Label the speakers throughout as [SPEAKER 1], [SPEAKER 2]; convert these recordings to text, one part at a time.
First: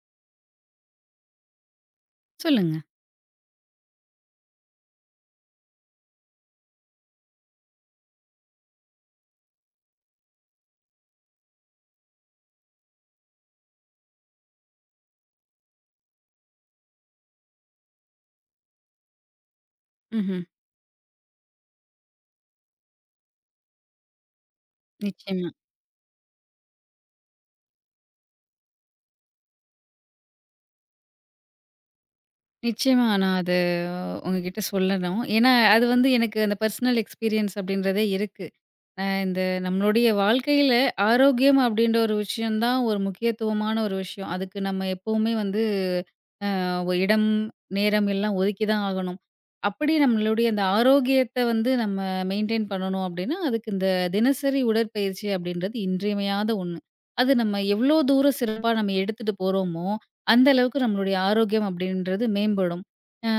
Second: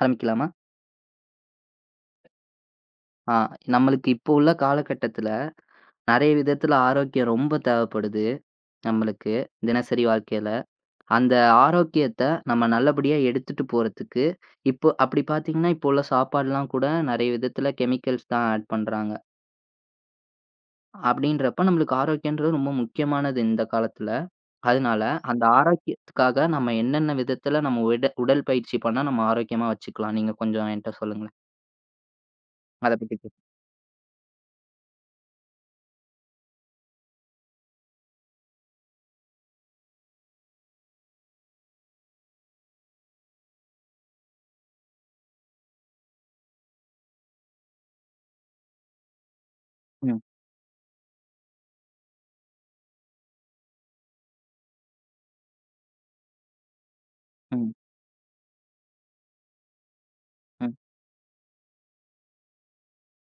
[SPEAKER 1] ஆரம்பிக்கலாமா?
[SPEAKER 2] சொல்லுங்க.
[SPEAKER 1] ஆ நம்மளுக்கு இப்போ உள்ள காலகட்டத்தில நெறைய விதத்தில ஆரோக்கியம் ரொம்ப தேவைப்படுது நம்மளுக்கு, தினசரி வாழ்க்கையில. அந்த ஆரோக்கியத்த நம்ம நல்லபடியா எடுத்துட்டு போறதுக்கு, இப்போ அப்படி பார்த்தீங்கன்னா, இப்போ உள்ள சாப்பாடுலாம் கூட நெறைய விதத்தில கெமிக்கல்ஸ் தான் ஆட் பண்றாங்க.
[SPEAKER 2] ம்ஹ்ம்.
[SPEAKER 1] அப்படின்றப்ப நம்மளுக்கு ஆரோக்கியன்றது ரொம்ப முக்கியமானது இந்த காலத்தில. அதனால அந்த
[SPEAKER 2] நிச்சயமா.
[SPEAKER 1] ஆரோக்கியத்துக்காக நம்ம என்னென்ன விதத்தில நம்ம உடல் பயிற்சி பண்ணா நம்ம ஆரோக்கியமா வச்சுக்கலாம்? நீங்க கொஞ்சம் என்ட்ட சொல்லுங்களேன். அத
[SPEAKER 2] நிச்சயமா
[SPEAKER 1] பத்தி பேசு.
[SPEAKER 2] நான் அது உங்ககிட்ட சொல்லணும். ஏன்னா, அது வந்து எனக்கு அந்த பர்சனல் எக்ஸ்பீரியன்ஸ் அப்படின்றதே இருக்கு. இந்த நம்மளுடைய வாழ்க்கையில ஆரோக்கியம் அப்படின்ற ஒரு விஷயம் தான் ஒரு முக்கியத்துவமான ஒரு விஷயம். அதுக்கு நம்ம எப்பவுமே வந்து ஒ இடம், நேரம் எல்லாம் ஒதுக்கி தான் ஆகணும். அப்படி
[SPEAKER 1] ம்,
[SPEAKER 2] நம்மளுடைய அந்த ஆரோக்கியத்த வந்து நம்ம மெயின்டெயின் பண்ணணும் அப்படின்னா, அதுக்கு இந்த தினசரி உடற்பயிற்சி அப்படின்றது இன்றியமையாத ஒண்ணு. அது நம்ம
[SPEAKER 1] ம்,
[SPEAKER 2] எவ்ளோ தூரம் சிறப்பா நம்ம எடுத்துட்டு போறோமோ, அந்த
[SPEAKER 1] ம்,
[SPEAKER 2] அளவுக்கு நம்மளுடைய ஆரோக்கியம் அப்படின்றது மேம்படும். அ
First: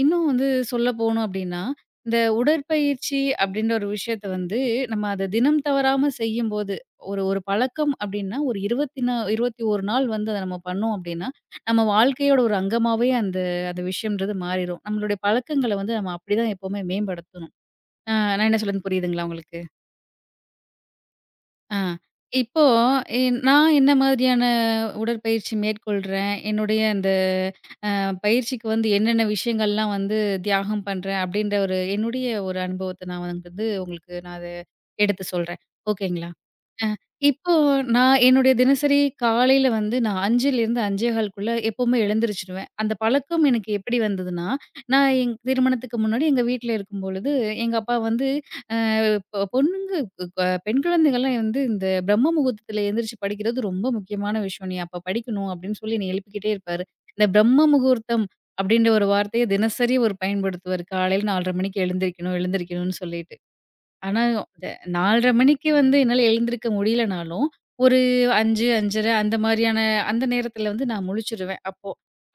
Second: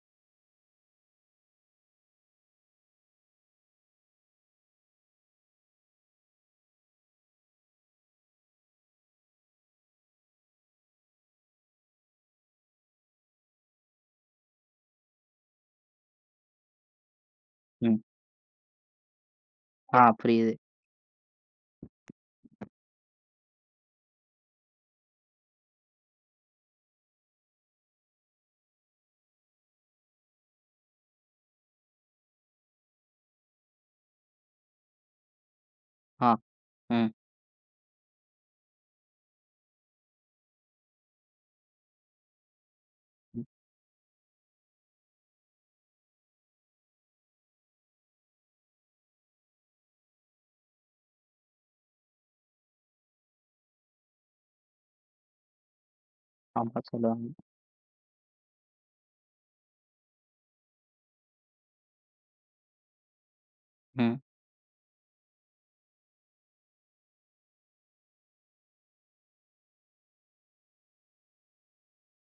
[SPEAKER 2] இன்னும் வந்து சொல்ல போணும் அப்படின்னா, இந்த உடற்பயிற்சி அப்படின்ற ஒரு விஷயத்த வந்து நம்ம அத தினம் தவறாம செய்யும்போது, ஒரு ஒரு பழக்கம் அப்படின்னா ஒரு 20 நா 21 நாள் வந்து அத நம்ம பண்ணோம் அப்படின்னா, நம்ம வாழ்க்கையோட ஒரு அங்கமாவே அந்த அந்த விஷயம்ன்றது மாறிரும். நம்மளுடைய பழக்கங்கள வந்து நம்ம அப்படிதான் எப்பவுமே மேம்படுத்தணும்.
[SPEAKER 1] ம்.
[SPEAKER 2] அ நான் என்ன சொல்றது புரியுதுங்களா உங்களுக்கு?
[SPEAKER 1] ஆ, புரியுது.
[SPEAKER 2] ஆ. இப்போ எ நான் என்ன மாதிரியான உடற்பயிற்சி மேற்கொள்றேன், என்னுடைய அந்த பயிற்சிக்கு வந்து என்னென்ன விஷயங்கள்லாம் வந்து தியாகம் பண்றேன் அப்படின்ற ஒரு என்னுடைய ஒரு அனுபவத்த நான் வந்து உங்களுக்கு நான் அத எடுத்து சொல்றேன். ஓகேங்களா?
[SPEAKER 1] ஆ, ம்.
[SPEAKER 2] இப்போ நான் என்னுடைய தினசரி காலையில வந்து நான் 5லிருந்து 5:15க்குள்ள எப்பவுமே எழுந்திரிச்சுருவேன். அந்த பழக்கம்
[SPEAKER 1] ம்.
[SPEAKER 2] எனக்கு எப்படி வந்ததுன்னா, நான் என் திருமணத்துக்கு முன்னாடி எங்க வீட்ல இருக்கும்பொழுது, எங்க அப்பா வந்து அ பொண்ணுங்க பெண் குழந்தைகள்லாம் வந்து இந்த பிரம்ம முகூர்த்தத்துல எந்திரிச்சு படிக்கிறது ரொம்ப முக்கியமான விஷயம். "நீ அப்ப படிக்கணும்." அப்படின்னு சொல்லி என்னைய எழுப்பிக்கிட்டே இருப்பாரு.
[SPEAKER 1] சாம்பார்
[SPEAKER 2] இந்த
[SPEAKER 1] சொல்லுவாங்க.
[SPEAKER 2] பிரம்ம முகூர்த்தம் அப்படின்ற ஒரு வார்த்தைய தினசரி அவர் பயன்படுத்துவாரு. காலையில 4:30 மணிக்கு எழுந்திரிக்கணும், எழுந்திரிக்கணும்னு சொல்லிட்டு.
[SPEAKER 1] ம்.
[SPEAKER 2] ஆனா, இந்த 4:30 மணிக்கு வந்து என்னால எழுந்திருக்க முடியலனாலும், ஒரு 5, 5:30 அந்த மாரியான அந்த நேரத்தில வந்து நான் முழிச்சுருவேன் அப்போ.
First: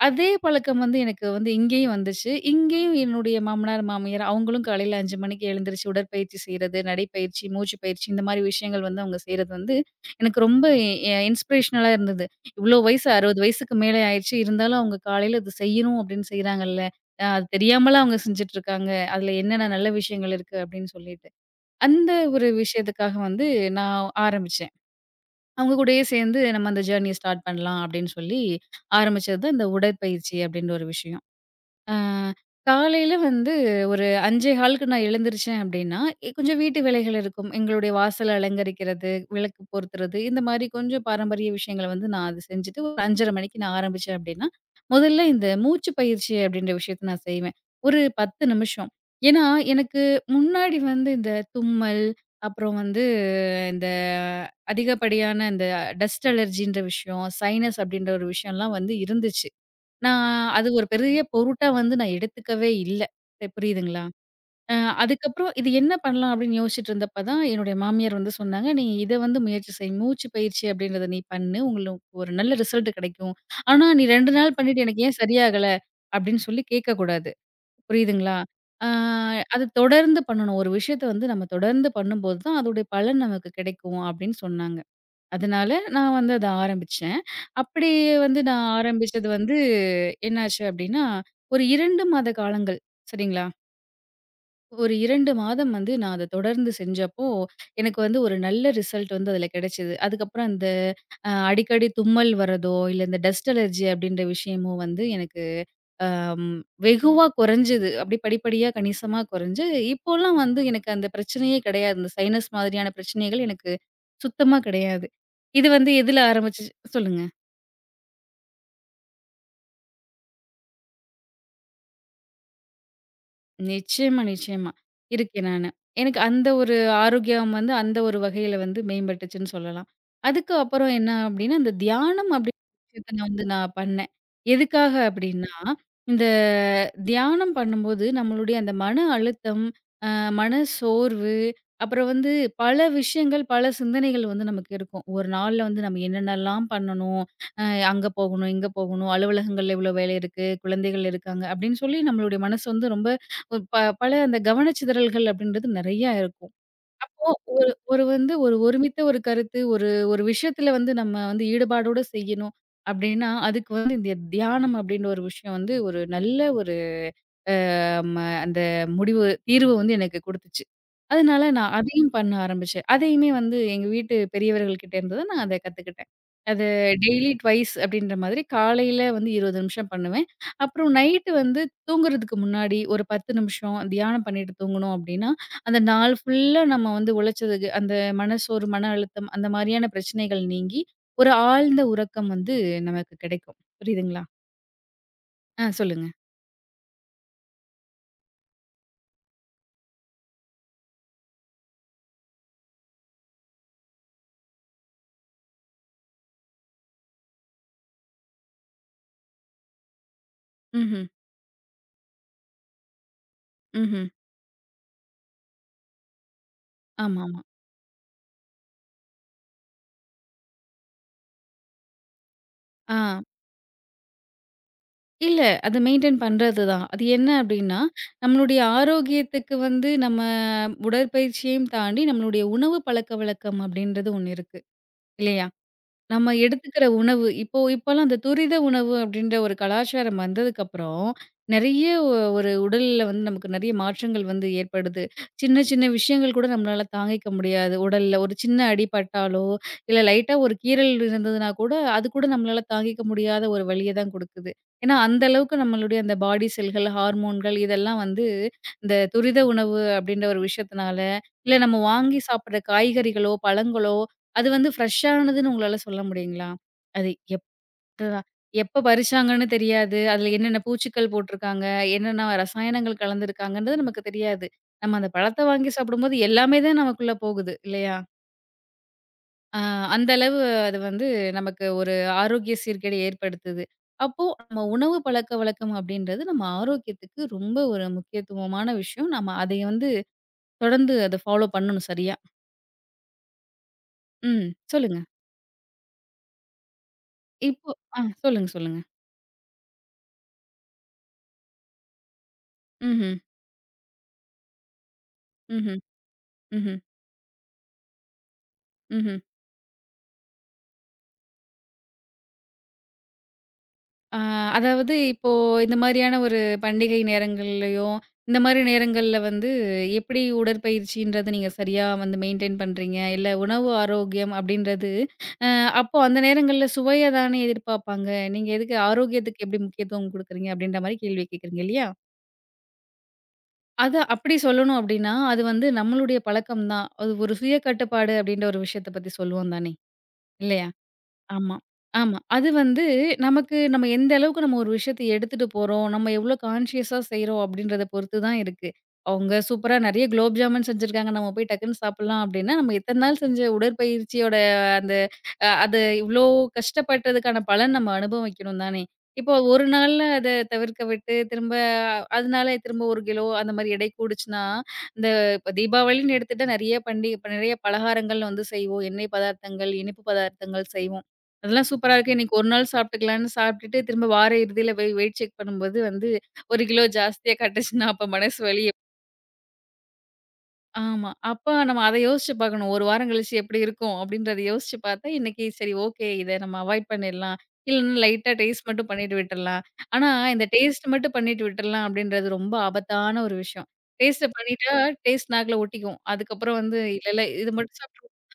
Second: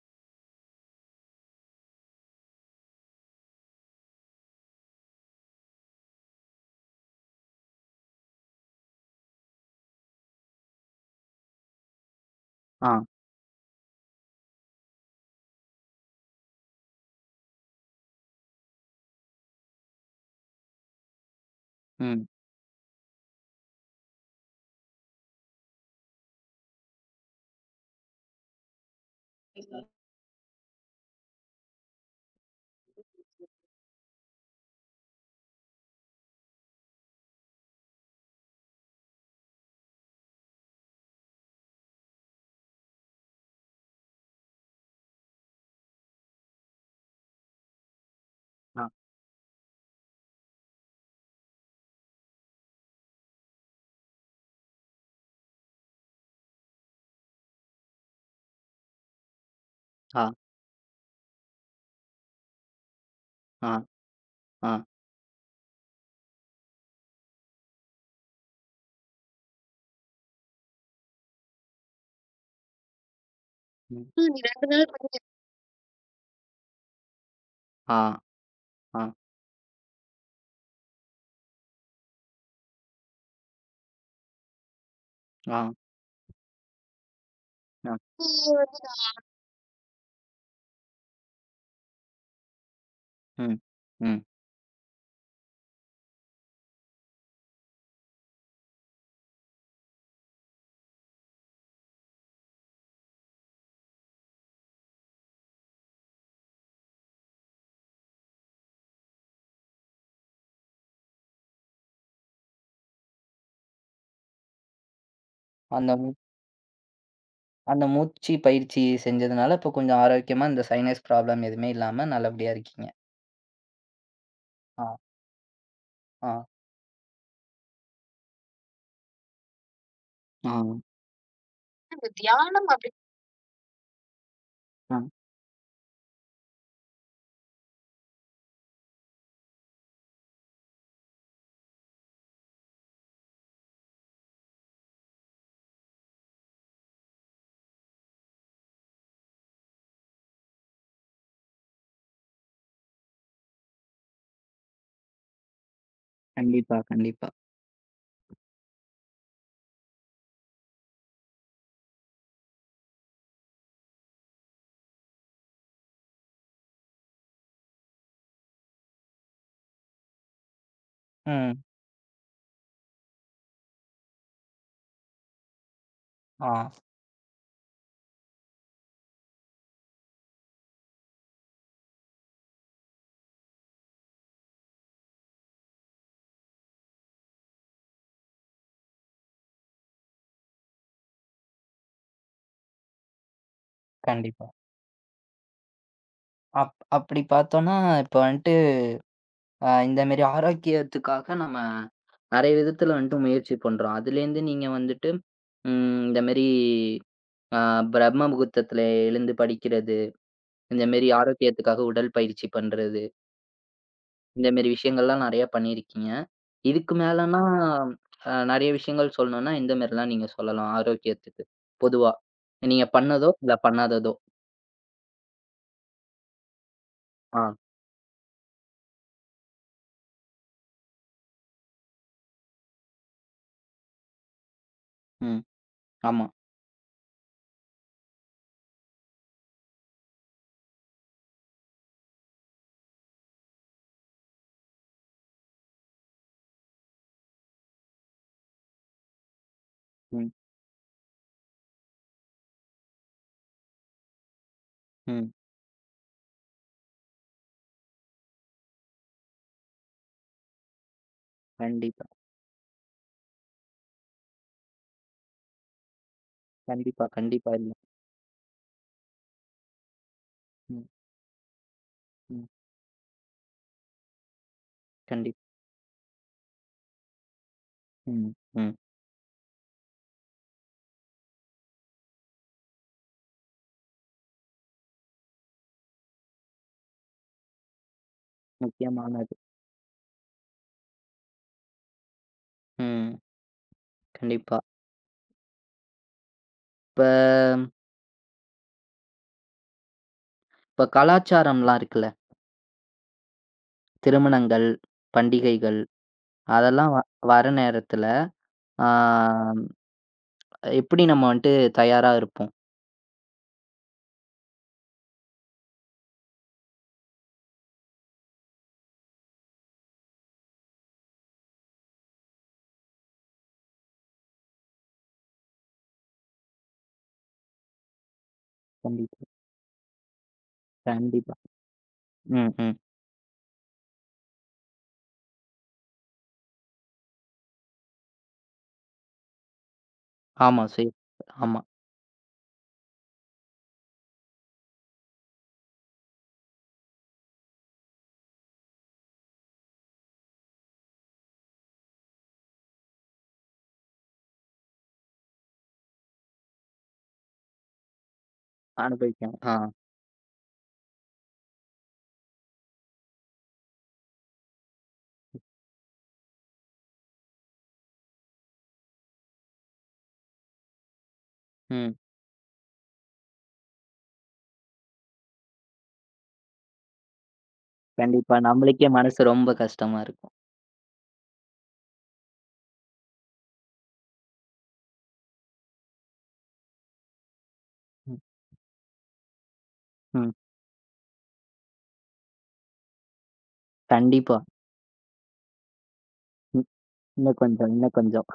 [SPEAKER 2] அதே பழக்கம் வந்து எனக்கு வந்து இங்கேயும் வந்துச்சு. இங்கேயும் என்னுடைய மாமனார், மாமியார் அவங்களும் காலையில 5 மணிக்கு எழுந்திரிச்சு உடற்பயிற்சி செய்றது, நடைப்பயிற்சி, மூச்சு பயிற்சி இந்த மாரி விஷயங்கள் வந்து அவங்க செய்றது வந்து எனக்கு ரொம்ப இன்ஸ்பிரேஷனலா இருந்தது. இவ்ளோ
[SPEAKER 1] ஆ.
[SPEAKER 2] வயசு 60 வயசுக்கு மேலே ஆயிருச்சு. இருந்தாலும் அவங்க காலையில இது செய்யணும் அப்படின்னு செய்றாங்கல்ல. அது தெரியாமலா அவங்க செஞ்சுட்டு இருக்காங்க. அதுல என்னென்ன நல்ல விஷயங்கள் இருக்கு அப்படின்னு சொல்லிட்டு. அந்த
[SPEAKER 1] ம்.
[SPEAKER 2] ஒரு விஷயத்துக்காக வந்து நான் ஆரம்பிச்சேன். அவங்க கூடயே சேர்ந்து நம்ம அந்த ஜர்னிய ஸ்டார்ட் பண்ணலாம் அப்படின்னு சொல்லி ஆரம்பிச்சது தான் இந்த உடற்பயிற்சி அப்படின்ற ஒரு விஷயம். அ காலையில வந்து ஒரு 5:15க்கு நான் எழுந்திரிச்சேன் அப்படின்னா, கொஞ்சம் வீட்டு வேலைகள் இருக்கும். எங்களுடைய வாசல அலங்கரிக்கிறது, விளக்கு பொருத்துறது, இந்த மாரி கொஞ்சம் பாரம்பரிய விஷயங்கள வந்து நான் அது செஞ்சுட்டு ஒரு 5:30 மணிக்கு நான் ஆரம்பிச்சேன் அப்படின்னா, முதல்ல இந்த மூச்சு பயிற்சி அப்படின்ற விஷயத்த நான் செய்வேன். ஒரு 10
[SPEAKER 1] ஆ.
[SPEAKER 2] நிமிஷம். ஏன்னா, எனக்கு முன்னாடி வந்து இந்த தும்மல், அப்புறம் வந்து இந்த அதிகப்படியான இந்த டஸ்ட் அலர்ஜின்ற விஷயம், சைனஸ் அப்படின்ற ஒரு விஷயம்லாம் வந்து இருந்துச்சு. நான்
[SPEAKER 1] ஆ.
[SPEAKER 2] அது ஒரு பெரிய பொருட்டா வந்து நான் எடுத்துக்கவே இல்ல.
[SPEAKER 1] ஆ.
[SPEAKER 2] புரியுதுங்களா?
[SPEAKER 1] ஆ.
[SPEAKER 2] அ அதுக்கப்புறம் இது என்ன பண்ணலாம் அப்படின்னு யோசிச்சுட்டு இருந்தப்ப தான் என்னுடைய மாமியார் வந்து சொன்னாங்க, "நீ இத வந்து முயற்சி செய். மூச்சு பயிற்சி அப்படின்றத நீ பண்ணு. உங்களுக்கு ஒரு நல்ல ரிசல்ட் கிடைக்கும். ஆனா நீ
[SPEAKER 1] ம்.
[SPEAKER 2] 2
[SPEAKER 1] ம்.
[SPEAKER 2] நாள்
[SPEAKER 1] 2
[SPEAKER 2] பண்ணிட்டு
[SPEAKER 1] நாள்
[SPEAKER 2] எனக்கு ஏன் சரியாகல?" அப்படின்னு சொல்லி கேட்கக்கூடாது.
[SPEAKER 1] ஆ.
[SPEAKER 2] புரியுதுங்களா? ஆ.
[SPEAKER 1] ஆ.
[SPEAKER 2] அது தொடர்ந்து பண்ணணும். ஒரு விஷயத்த வந்து நம்ம தொடர்ந்து பண்ணும்போது தான் அதோடைய பலன் நமக்கு கிடைக்கும் அப்படின்னு சொன்னாங்க.
[SPEAKER 1] ஆ.
[SPEAKER 2] அதனால நான் வந்து அத ஆரம்பிச்சேன். அப்படி
[SPEAKER 1] ஆ.
[SPEAKER 2] வந்து நான் ஆரம்பிச்சது வந்து என்னாச்சு அப்டின்னா, ஒரு 2 மாத காலங்கள் சரிங்களா?
[SPEAKER 1] ம். ம்.
[SPEAKER 2] ஒரு 2 மாதம் வந்து நான் அத தொடர்ந்து செஞ்சப்போ, எனக்கு வந்து ஒரு நல்ல ரிசல்ட் வந்து அதில கிடைச்சது. அதுக்கப்புறம் இந்த அடிக்கடி தும்மல் வரதோ, இல்ல இந்த டஸ்ட் அலர்ஜி அப்டின்ற விஷயமும் வந்து எனக்கு அம் வெகுவா குறைஞ்சது. அப்படி படிப்படியா கணிசமா குறைஞ்சு, இப்போலாம் வந்து எனக்கு அந்த பிரச்சனையே கிடையாது. இந்த சைனஸ் மாதிரியான பிரச்சனைகள் எனக்கு சுத்தமா கிடையாது. இது வந்து
[SPEAKER 1] அந்த மூ
[SPEAKER 2] எதில ஆரம்பிச்சுச்சு சொல்லுங்க.
[SPEAKER 1] அந்த மூச்சு பயிற்சி செஞ்சதுனால, இப்ப கொஞ்சம் ஆரோக்கியமா இந்த சைனஸ் ப்ராப்ளம் எதுவுமே இல்லாம நல்லபடியா இருக்கீங்க.
[SPEAKER 2] நிச்சயமா, நிச்சயமா.
[SPEAKER 1] ஆ.
[SPEAKER 2] இருக்கேன் நானு. எனக்கு
[SPEAKER 1] ஆ.
[SPEAKER 2] அந்த ஒரு ஆரோக்கியம் வந்து அந்த ஒரு வகையில வந்து மேம்பட்டுச்சுன்னு சொல்லலாம்.
[SPEAKER 1] ஆ.
[SPEAKER 2] அதுக்கு அப்புறம் என்ன அப்டின்னா, இந்த
[SPEAKER 1] இந்த
[SPEAKER 2] தியானம் அப்டின்ற
[SPEAKER 1] தியானம் அப்படி.
[SPEAKER 2] விஷயத்த நான் பண்ணேன். எதுக்காக
[SPEAKER 1] ஆ.
[SPEAKER 2] அப்டின்னா, இந்த தியானம் பண்ணும்போது நம்மளுடைய அந்த மன அழுத்தம், அ மன சோர்வு, அப்புறம் வந்து பல விஷயங்கள், பல சிந்தனைகள் வந்து நமக்கு இருக்கும். ஒரு நாள்ல வந்து நம்ம என்னென்னலாம் பண்ணணும், அ அங்க போகணும், இங்க போகணும், அலுவலகங்கள்ல இவ்ளோ வேலை இருக்கு, குழந்தைகள் இருக்காங்க அப்டின்னு சொல்லி நம்மளுடைய மனசு வந்து ரொம்ப ஒரு ப பல அந்த கவனச்சிதறல்கள் அப்படின்றது நெறையா இருக்கும்.
[SPEAKER 1] கண்டிப்பா,
[SPEAKER 2] அப்போ
[SPEAKER 1] கண்டிப்பா.
[SPEAKER 2] ஒரு ஒருமித்த ஒரு கருத்து, ஒரு ஒரு விஷயத்துல வந்து நம்ம வந்து ஈடுபாடோட செய்யணும் அப்படின்னா, அதுக்கு வந்து இந்த தியானம் அப்படின்ற ஒரு விஷயம் வந்து ஒரு நல்ல ஒரு அம்ம அந்த முடிவு தீர்வு வந்து எனக்கு குடுத்துச்சு. அதனால
[SPEAKER 1] ம்.
[SPEAKER 2] நான் அதையும் பண்ண ஆரம்பிச்சேன். அதையுமே வந்து எங்க வீட்டு பெரியவர்கள் கிட்ட இருந்து தான் நான் அத கத்துக்கிட்டேன்.
[SPEAKER 1] ஆ.
[SPEAKER 2] அது டெய்லி ட்வைஸ் அப்படின்ற மாதிரி காலையில வந்து 20 நிமிஷம் பண்ணுவேன். அப்புறம் நைட்டு வந்து தூங்குறதுக்கு முன்னாடி ஒரு 10 நிமிஷம் தியானம் பண்ணிட்டு தூங்கணும் அப்படின்னா, அந்த நாள் ஃபுல்லா நம்ம வந்து உழைச்சதுக்கு அந்த மனசோர்வு, மன அழுத்தம் அந்த மாரியான பிரச்சனைகள் நீங்கி, ஒரு ஆழ்ந்த உறக்கம் வந்து நமக்கு கிடைக்கும். புரியுதுங்களா?
[SPEAKER 1] கண்டிப்பா.
[SPEAKER 2] ஆ சொல்லுங்க.
[SPEAKER 1] அப்படி பார்த்தோம்னா, இப்ப வந்துட்டு இந்த மாரி ஆரோக்கியத்துக்காக நம்ம நெறைய விதத்துல வந்துட்டு முயற்சி பண்றோம். அதுலேருந்து நீங்க வந்துட்டு ம். இந்த மாரி அ பிரம்ம முகூர்த்தத்துல எழுந்து படிக்கிறது, இந்த
[SPEAKER 2] ம்ஹ்ம்,
[SPEAKER 1] மாரி ஆரோக்கியத்துக்காக உடல் பயிற்சி பண்றது,
[SPEAKER 2] ம்ஹ்ம்.
[SPEAKER 1] இந்த மாரி விஷயங்கள்லாம் நெறையா பண்ணியிருக்கீங்க. இதுக்கு
[SPEAKER 2] ஆமாமா.
[SPEAKER 1] மேலனா நெறைய விஷயங்கள் சொல்லணும்னா, எந்த மாரிலாம் நீங்க சொல்லலாம் ஆரோக்கியத்துக்கு? பொதுவா. நீங்க
[SPEAKER 2] ஆ.
[SPEAKER 1] பண்ணதோ, இல்ல பண்ணாததோ.
[SPEAKER 2] இல்ல. அது மெயின்டெயின் பண்றது தான். அது என்ன
[SPEAKER 1] ஆ.
[SPEAKER 2] அப்டின்னா, நம்மளுடைய ஆரோக்கியத்துக்கு வந்து நம்ம உடற்பயிற்சியையும் தாண்டி, நம்மளுடைய உணவு பழக்கவழக்கம் அப்டின்றது ஒண்ணு இருக்கு.
[SPEAKER 1] ம்.
[SPEAKER 2] இல்லையா?
[SPEAKER 1] ஆமா.
[SPEAKER 2] நம்ம எடுத்துக்கிற உணவு இப்போ இப்போலாம் அந்த துரித உணவு அப்படின்ற ஒரு கலாச்சாரம் வந்ததுக்கப்புறம், நெறைய ஒ ஒரு உடல்ல வந்து நமக்கு நெறைய மாற்றங்கள் வந்து ஏற்படுது. சின்ன சின்ன விஷயங்கள் கூட நம்மளால தாங்கிக்க முடியாது. உடல்ல ஒரு சின்ன அடி பட்டாலோ, இல்ல
[SPEAKER 1] ம்.
[SPEAKER 2] லைட்டா ஒரு கீறல் இருந்ததுனா கூட, அது கூட நம்மளால தாங்கிக்க முடியாத ஒரு வலிய தான் குடுக்குது. ஏன்னா, அந்த
[SPEAKER 1] ம்.
[SPEAKER 2] அளவுக்கு நம்மளுடைய அந்த பாடி செல்கள், ஹார்மோன்கள் இதெல்லாம் வந்து இந்த துரித உணவு அப்படின்ற ஒரு விஷயத்தினால, இல்ல நம்ம
[SPEAKER 1] கண்டிப்பா.
[SPEAKER 2] வாங்கி சாப்பிடுற காய்கறிகளோ, பழங்களோ அது வந்து ஃப்ரெஷ்ஷானதுன்னு உங்களால சொல்ல முடியுங்களா?
[SPEAKER 1] கண்டிப்பா,
[SPEAKER 2] அது எப்ப
[SPEAKER 1] கண்டிப்பா. இல்ல.
[SPEAKER 2] எப்ப பறிச்சாங்கன்னு தெரியாது. அதுல என்னென்ன
[SPEAKER 1] ம்.
[SPEAKER 2] பூச்சிக்கள் போட்டுருக்காங்க, என்னென்ன
[SPEAKER 1] ம்.
[SPEAKER 2] ரசாயனங்கள் கலந்திருக்காங்கன்றது நமக்கு தெரியாது. நம்ம அந்த பழத்த
[SPEAKER 1] கண்டிப்பா.
[SPEAKER 2] வாங்கி சாப்பிடும்போது எல்லாமே தான் நமக்குள்ள போகுது இல்லையா?
[SPEAKER 1] ம். ம்.
[SPEAKER 2] அ அந்த அளவு அது வந்து நமக்கு ஒரு ஆரோக்கிய சீர்கேட ஏற்படுத்துது. அப்போ நம்ம உணவு பழக்கவழக்கம் அப்படின்றது நம்ம ஆரோக்கியத்துக்கு ரொம்ப ஒரு முக்கியத்துவமான விஷயம்.
[SPEAKER 1] முக்கியமானது.
[SPEAKER 2] நம்ம அதை வந்து தொடர்ந்து அத ஃபாலோ பண்ணணும் சரியா.
[SPEAKER 1] ம்.
[SPEAKER 2] ம்.
[SPEAKER 1] கண்டிப்பா.
[SPEAKER 2] சொல்லுங்க.
[SPEAKER 1] இப்ப
[SPEAKER 2] இப்போ. ஆ சொல்லுங்க.
[SPEAKER 1] இப்ப கலாச்சாரம்லாம் இருக்குல்ல?
[SPEAKER 2] ம்ஹ்ம்.
[SPEAKER 1] திருமணங்கள், பண்டிகைகள்
[SPEAKER 2] ம்ஹ்ம். ம்ஹ்ம்,
[SPEAKER 1] அதெல்லாம் வர நேரத்துல, ஆ
[SPEAKER 2] ம்ஹ்ம்.
[SPEAKER 1] எப்படி நம்ம வந்துட்டு தயாரா இருப்போம்?
[SPEAKER 2] ஆ அதாவது இப்போ இந்த மாதிரியான ஒரு பண்டிகை நேரங்கள்லயும், இந்த மாரி நேரங்கள்ல வந்து எப்படி உடற்பயிற்சின்றத நீங்க சரியா வந்து மெயின்டெயின் பண்றீங்க? இல்ல உணவு ஆரோக்கியம் அப்படின்றது அ அப்போ அந்த நேரங்கள்ல சுவைய தானே எதிர்பார்ப்பாங்க. நீங்க எதுக்கு
[SPEAKER 1] கண்டிப்பா,
[SPEAKER 2] ஆரோக்கியத்துக்கு எப்படி முக்கியத்துவம் குடுக்குறீங்க? அப்படின்ற மாரி கேள்வி
[SPEAKER 1] கண்டிப்பா.
[SPEAKER 2] கேட்குறீங்க இல்லையா?
[SPEAKER 1] ம், ம்.
[SPEAKER 2] அத அப்படி சொல்லணும் அப்படின்னா, அது வந்து நம்மளுடைய பழக்கம் தான். அது ஒரு சுய கட்டுப்பாடு அப்படின்ற ஒரு விஷயத்த பத்தி சொல்லுவோம் தானே,
[SPEAKER 1] ஆமா.
[SPEAKER 2] இல்லையா? ஆமா.
[SPEAKER 1] ஆமா.
[SPEAKER 2] ஆமா. அது வந்து நமக்கு நம்ம எந்த அளவுக்கு நம்ம ஒரு விஷயத்த எடுத்துட்டு போறோம், நம்ம எவ்ளோ கான்ஷியஸா செய்றோம் அப்படின்றத பொறுத்து தான் இருக்கு. அவங்க சூப்பரா நெறைய குலோப் ஜாமுன் செஞ்சிருக்காங்க. நம்ம போய் டக்குன்னு சாப்பிடலாம் அப்படின்னா, நம்ம எத்தன நாள் செஞ்ச உடற்பயிற்சியோட அந்த அது இவ்ளோ கஷ்டப்பட்டதுக்கான பலன் நம்ம அனுபவிக்கணும் தானே. இப்போ
[SPEAKER 1] அனுபவிக்கணும். ஆ.
[SPEAKER 2] ஒரு நாள்ல அத தவிர்க்க விட்டு, திரும்ப அதனால திரும்ப 1 கிலோ அந்த மாரி எடை கூடுச்சுன்னா, இந்த இப்ப தீபாவளின்னு எடுத்துட்டா நெறைய பண்டிகை இப்ப நெறைய பலகாரங்கள் வந்து செய்வோம். எண்ணெய் பதார்த்தங்கள், இனிப்பு பதார்த்தங்கள் செய்வோம். அதெல்லாம் சூப்பரா
[SPEAKER 1] ம்.
[SPEAKER 2] இருக்கு. இன்னைக்கு ஒரு நாள் சாப்பிட்டுக்கலான்னு சாப்பிட்டுட்டு, திரும்ப வார இறுதியில போய் வெயிட் செக் பண்ணும்போது வந்து 1 கிலோ ஜாஸ்தியா கட்டுச்சுன்னா, அப்ப
[SPEAKER 1] கண்டிப்பா.
[SPEAKER 2] மனசு வலி
[SPEAKER 1] நம்மளுக்கே மனசு ரொம்ப கஷ்டமா இருக்கும்.
[SPEAKER 2] ஆமா. அப்ப நம்ம அத யோசிச்சு பார்க்கணும். 1 வாரம் கழிச்சு எப்படி இருக்கும்? அப்படின்றத யோசிச்சு பார்த்தா, இன்னைக்கு சரி ஓகே. இத நம்ம அவாய்ட் பண்ணிடலாம். இல்லன்னா
[SPEAKER 1] ம்,
[SPEAKER 2] லைட்டா டேஸ்ட் மட்டும் பண்ணிட்டு விட்டுறலாம். ஆனா,
[SPEAKER 1] ம்.
[SPEAKER 2] இந்த டேஸ்ட் மட்டும் பண்ணிட்டு விட்டுறலாம் அப்படின்றது ரொம்ப ஆபத்தான ஒரு விஷயம். டேஸ்ட்ட
[SPEAKER 1] கண்டிப்பா.
[SPEAKER 2] பண்ணிட்டா, டேஸ்ட் நாக்குல ஒட்டிக்கும். அதுக்கப்புறம்
[SPEAKER 1] ம்.
[SPEAKER 2] வந்து இல்ல, இல்ல
[SPEAKER 1] இன்னும்
[SPEAKER 2] இது
[SPEAKER 1] கொஞ்சம்,
[SPEAKER 2] மட்டும்
[SPEAKER 1] இன்னும்
[SPEAKER 2] சாப்பிட்டுக்கலாம்
[SPEAKER 1] கொஞ்சம்.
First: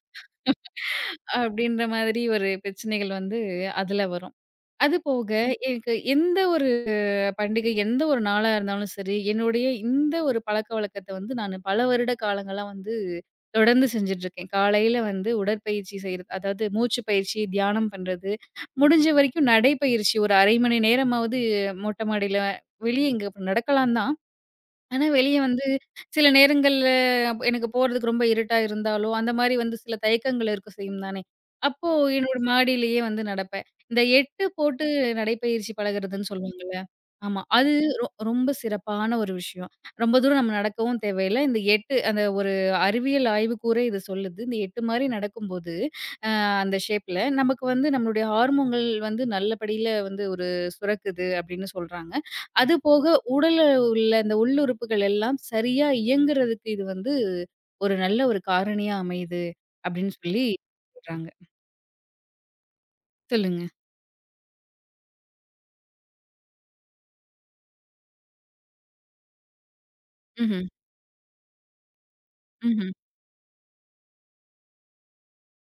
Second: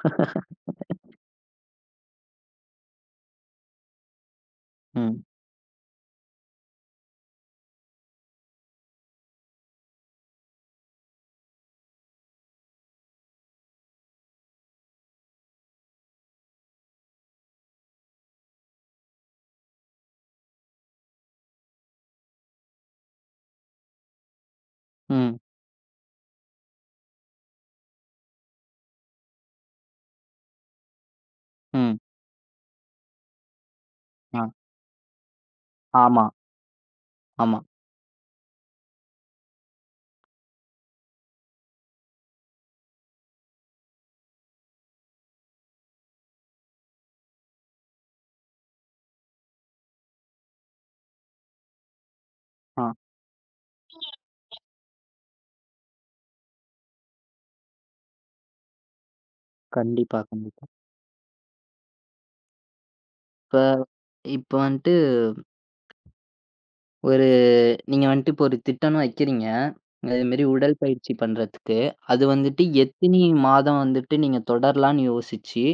[SPEAKER 2] அப்படின்ற மாதிரி ஒரு பிரச்சனைகள் வந்து அதுல வரும். அது
[SPEAKER 1] ம்,
[SPEAKER 2] போக எனக்கு எந்த ஒரு பண்டிகை, எந்த ஒரு நாளா இருந்தாலும் சரி, என்னுடைய இந்த ஒரு பழக்கவழக்கத்த வந்து நானு பல வருட காலங்களா வந்து தொடர்ந்து செஞ்சுட்ருக்கேன். காலையில வந்து உடற்பயிற்சி செய்றது, அதாவது மூச்சு பயிற்சி, தியானம் பண்றது, முடிஞ்ச வரைக்கும் நடைப்பயிற்சி ஒரு 1/2 மணி நேரமாவது மொட்ட மாடியில வெளிய எங்க நடக்கலாம் தான். ஆனா, வெளிய
[SPEAKER 1] ம்,
[SPEAKER 2] வந்து சில நேரங்கள்ல எனக்கு போறதுக்கு ரொம்ப இருட்டா இருந்தாலோ, அந்த மாரி வந்து சில தயக்கங்கள் இருக்க செய்யும் தானே! அப்போ
[SPEAKER 1] ம்.
[SPEAKER 2] என்னோட மாடியிலேயே வந்து நடப்பேன். இந்த
[SPEAKER 1] ஆ.
[SPEAKER 2] 8 போட்டு நடைப்பயிற்சி
[SPEAKER 1] ஆமா,
[SPEAKER 2] பழகுறதுன்னு சொல்லுவாங்கல்ல. ஆமா.
[SPEAKER 1] ஆமா.
[SPEAKER 2] அது ரொம்ப சிறப்பான ஒரு விஷயம். ரொம்ப தூரம் நம்ம நடக்கவும் தேவையில்ல. இந்த 8 அந்த ஒரு அறிவியல் ஆய்வு கூறே இது சொல்லுது. இந்த 8 மாரி நடக்கும்போது, அ அந்த ஷேப்ல நமக்கு வந்து நம்மளுடைய ஹார்மோன்கள் வந்து நல்லபடியில வந்து ஒரு சுரக்குது அப்டின்னு சொல்றாங்க. அது
[SPEAKER 1] ஆ.
[SPEAKER 2] போக உடல்ல உள்ள இந்த உள்ளுறுப்புகள் எல்லாம் சரியா இயங்குறதுக்கு இது வந்து ஒரு நல்ல ஒரு காரணியா அமையுது அப்படின்னு
[SPEAKER 1] கண்டிப்பா,
[SPEAKER 2] சொல்லி
[SPEAKER 1] கண்டிப்பா.
[SPEAKER 2] சொல்றாங்க.
[SPEAKER 1] இப்ப
[SPEAKER 2] சொல்லுங்க.
[SPEAKER 1] இப்ப வந்துட்டு ஒரு நீங்க வந்துட்டு இப்போ ஒரு திட்டம்னு வைக்கிறீங்க. அது மாரி
[SPEAKER 2] ம்ஹ்ம்.
[SPEAKER 1] உடல் பயிற்சி பண்றதுக்கு. அது வந்துட்டு
[SPEAKER 2] ம்ஹ்ம்.
[SPEAKER 1] எத்தினி மாதம் வந்துட்டு நீங்க தொடரலான்னு யோசிச்சு,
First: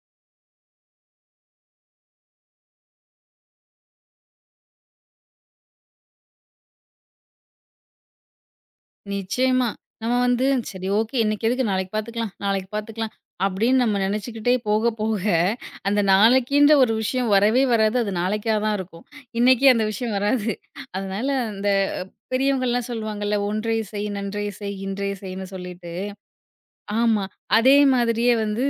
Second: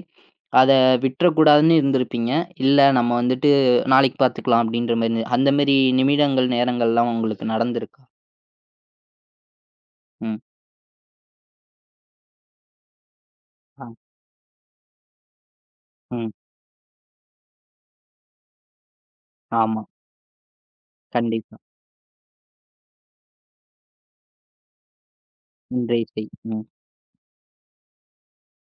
[SPEAKER 1] அத விட்டுறக்கூடாதுன்னு இருந்திருப்பீங்க. இல்ல நம்ம வந்துட்டு நாளைக்கு பார்த்துக்கலாம் அப்படின்ற மாரி அந்த மாரி நிமிடங்கள், நேரங்கள்லாம் உங்களுக்கு நடந்திருக்கா?
[SPEAKER 2] நிச்சயமா. நம்ம
[SPEAKER 1] ம்.
[SPEAKER 2] வந்து சரி ஓகே இன்னைக்கு எதுக்கு நாளைக்கு பார்த்துக்கலாம் அப்படின்னு
[SPEAKER 1] ஆ.
[SPEAKER 2] நம்ம நினைச்சுக்கிட்டே போக போக அந்த
[SPEAKER 1] ம்.
[SPEAKER 2] நாளைக்கின்ற ஒரு விஷயம் வரவே வராது. அது நாளைக்கா தான் இருக்கும். இன்னைக்கு
[SPEAKER 1] ஆமா.
[SPEAKER 2] அந்த விஷயம் வராது. அதனால
[SPEAKER 1] கண்டிப்பா.
[SPEAKER 2] அந்த பெரியவங்கலாம் சொல்லுவாங்கல்ல, "ஒன்றை செய், நன்றே செய், இன்றே செய்ன்னு" சொல்லிட்டு.
[SPEAKER 1] இன்றைய செய். ம்.
[SPEAKER 2] ஆமா. அதே மாதிரியே வந்து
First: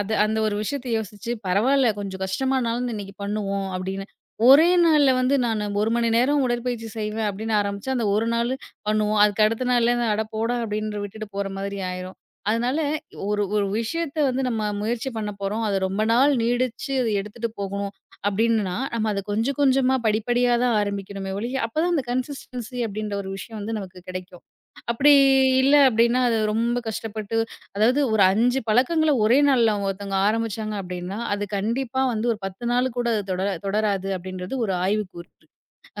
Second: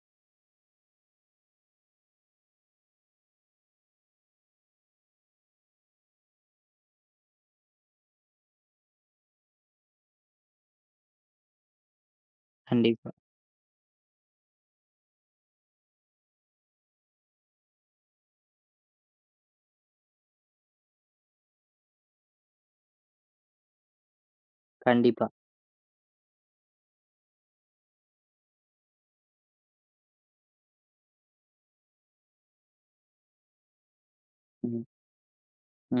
[SPEAKER 2] அது அந்த ஒரு விஷயத்த யோசிச்சு, பரவால்ல கொஞ்சம் கஷ்டமானாலும் இன்னைக்கு பண்ணுவோம் அப்படின்னு. ஒரே நாள்ல வந்து நானு 1 மணி நேரம் உடற்பயிற்சி செய்வேன் அப்படின்னு ஆரம்பிச்சா, அந்த ஒரு நாளு பண்ணுவோம். அதுக்கு அடுத்த நாள்ல இருந்து அட போடா அப்படின்னு விட்டுட்டு போற மாதிரி ஆயிரும். அதனால
[SPEAKER 1] கண்டிப்பா,
[SPEAKER 2] ஒரு ஒரு விஷயத்த வந்து நம்ம முயற்சி பண்ண போறோம். அது ரொம்ப நாள் நீடிச்சு அது எடுத்துட்டு போகணும் அப்படின்னா, நம்ம அத கொஞ்சம் கொஞ்சமா படிப்படியா தான் ஆரம்பிக்கணுமே ஒழிய, அப்பதான் அந்த கன்சிஸ்டன்சி அப்படின்ற ஒரு விஷயம் வந்து நமக்கு கிடைக்கும். அப்படி
[SPEAKER 1] கண்டிப்பா.
[SPEAKER 2] இல்ல அப்படின்னா, அது ரொம்ப கஷ்டப்பட்டு அதாவது ஒரு 5 பழக்கங்கள ஒரே நாள்ல அவங்க ஒருத்தவங்க ஆரம்பிச்சாங்க அப்படின்னா, அது கண்டிப்பா வந்து ஒரு 10 நாள் கூட அது தொடராது அப்படின்றது ஒரு
[SPEAKER 1] ம்.
[SPEAKER 2] ஆய்வு கூறுது.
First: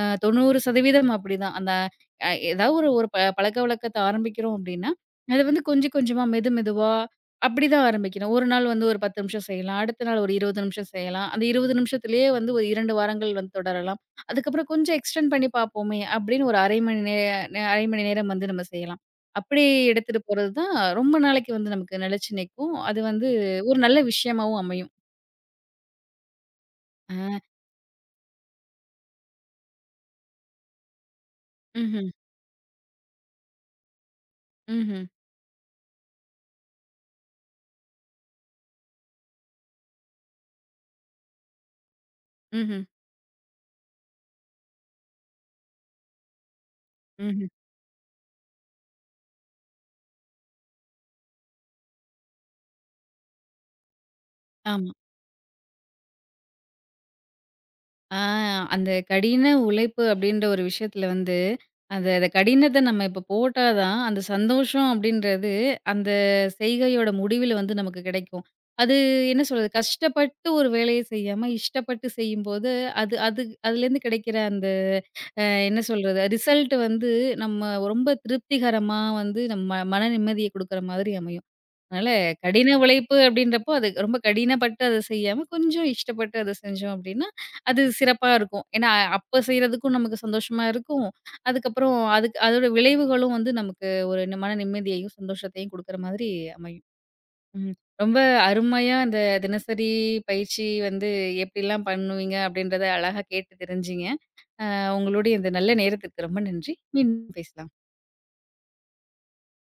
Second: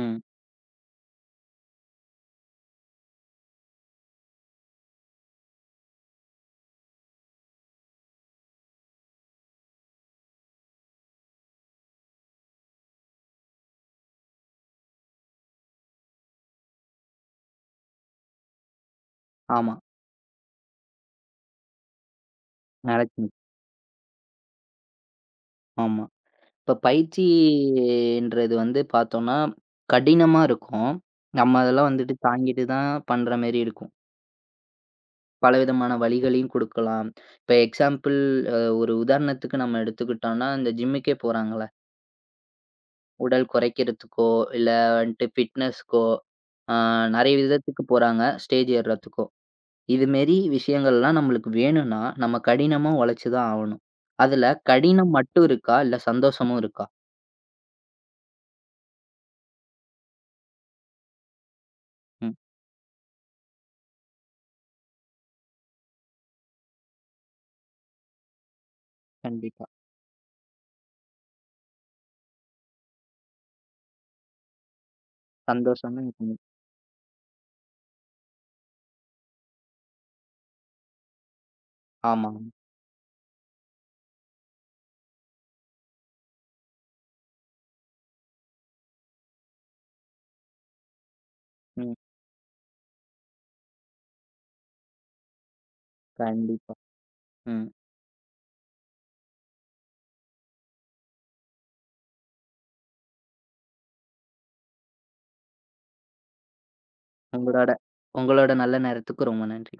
[SPEAKER 2] 90% அப்படிதான். அந்த ஏதாவது ஒரு ஒரு ப பழக்கவழக்கத்த ஆரம்பிக்கிறோம் அப்படின்னா, அது வந்து கொஞ்சம் கொஞ்சமா மெதுவா அப்படிதான் ஆரம்பிக்கணும். ஒரு நாள் வந்து ஒரு 10 நிமிஷம் செய்யலாம். அடுத்த நாள் ஒரு 20 நிமிஷம் செய்யலாம். அந்த 20 நிமிஷத்திலேயே வந்து ஒரு 2 வாரங்கள் வந்து தொடரலாம். அதுக்கப்புறம் கொஞ்சம் எக்ஸ்டெண்ட் பண்ணி பார்ப்போமே அப்படின்னு ஒரு 1/2 மணி நேரம் வந்து நம்ம செய்யலாம். அப்படி
[SPEAKER 1] ஆமா.
[SPEAKER 2] எடுத்துட்டு போறது தான் ரொம்ப நாளைக்கு வந்து நமக்கு நிலைச்சு நிக்கும். அது வந்து
[SPEAKER 1] நடக்கும்.
[SPEAKER 2] ஒரு நல்ல விஷயமாவும் அமையும்.
[SPEAKER 1] ஆமா. இப்ப
[SPEAKER 2] அ.
[SPEAKER 1] பயிற்சின்றது வந்து பார்த்தோம்னா, கடினமா இருக்கும். நம்ம அதெல்லாம்
[SPEAKER 2] ம்ஹ்ம்.
[SPEAKER 1] வந்துட்டு தாங்கிட்டு தான் பண்ற மாரி இருக்கும்.
[SPEAKER 2] ம்ஹ்ம்.
[SPEAKER 1] பலவிதமான வழிகளையும் குடுக்கலாம். இப்ப எக்ஸாம்பிள், ஒரு உதாரணத்துக்கு நம்ம எடுத்துக்கிட்டோம்னா, இந்த ஜிம்முக்கே போறாங்கல்ல.
[SPEAKER 2] ம்ஹ்ம்.
[SPEAKER 1] உடல் குறைக்கிறதுக்கோ, இல்ல வந்துட்டு ஃபிட்னஸ்க்கோ, அ நெறைய
[SPEAKER 2] ம்ஹ்ம்.
[SPEAKER 1] விதத்துக்கு போறாங்க. ஸ்டேஜ் ஏறுறதுக்கோ. இதுமாரி விஷயங்கள்லாம் நம்மளுக்கு வேணும்னா, நம்ம கடினமா உழைச்சு தான் ஆவணும். அதுல
[SPEAKER 2] ஆமா.
[SPEAKER 1] கடினம் மட்டும் இருக்கா? இல்ல சந்தோஷமும் இருக்கா?
[SPEAKER 2] ஆ அந்த கடின உழைப்பு அப்படின்ற ஒரு விஷயத்துல வந்து, அந்த அந்த
[SPEAKER 1] ம்.
[SPEAKER 2] கடினத்த நம்ம இப்ப போட்டா தான், அந்த சந்தோஷம் அப்படின்றது அந்த செய்கையோட முடிவில வந்து நமக்கு கிடைக்கும். அது என்ன
[SPEAKER 1] கண்டிப்பா.
[SPEAKER 2] சொல்றது? கஷ்டப்பட்டு ஒரு வேலைய செய்யாம, இஷ்டப்பட்டு செய்யும்போது, அது அது அதுலேருந்து கிடைக்கிற அந்த என்ன
[SPEAKER 1] சந்தோஷமும்
[SPEAKER 2] சொல்றது?
[SPEAKER 1] இருக்கணும்.
[SPEAKER 2] ரிசல்ட் வந்து நம்ம ரொம்ப திருப்திகரமா வந்து நம்ம மன நிம்மதிய குடுக்குற மாதிரி அமையும். அதனால
[SPEAKER 1] ஆமா.
[SPEAKER 2] கடின உழைப்பு அப்படின்றப்போ, அது ரொம்ப கடினப்பட்டு அத செய்யாம, கொஞ்சம் இஷ்டப்பட்டு அத செஞ்சோம் அப்படின்னா, அது சிறப்பா இருக்கும். ஏன்னா, அப்ப செய்றதுக்கும் நமக்கு சந்தோஷமா இருக்கும்.
[SPEAKER 1] ம்.
[SPEAKER 2] அதுக்கப்புறம் அதுக்கு அதோட விளைவுகளும் வந்து நமக்கு ஒரு மன நிம்மதியையும், சந்தோஷத்தையும் குடுக்குற மாதிரி
[SPEAKER 1] கண்டிப்பா.
[SPEAKER 2] அமையும்.
[SPEAKER 1] ம்.
[SPEAKER 2] ம். ரொம்ப அருமையா இந்த தினசரி பயிற்சி வந்து எப்படிலாம் பண்ணுவீங்க அப்படின்றத அழகா கேட்டு தெரிஞ்சிங்க. உங்களுடைய இந்த நல்ல நேரத்திற்கு ரொம்ப நன்றி. மீண்டும்
[SPEAKER 1] உங்களோட
[SPEAKER 2] பேசலாம்.
[SPEAKER 1] உங்களோட நல்ல நேரத்துக்கு ரொம்ப நன்றி.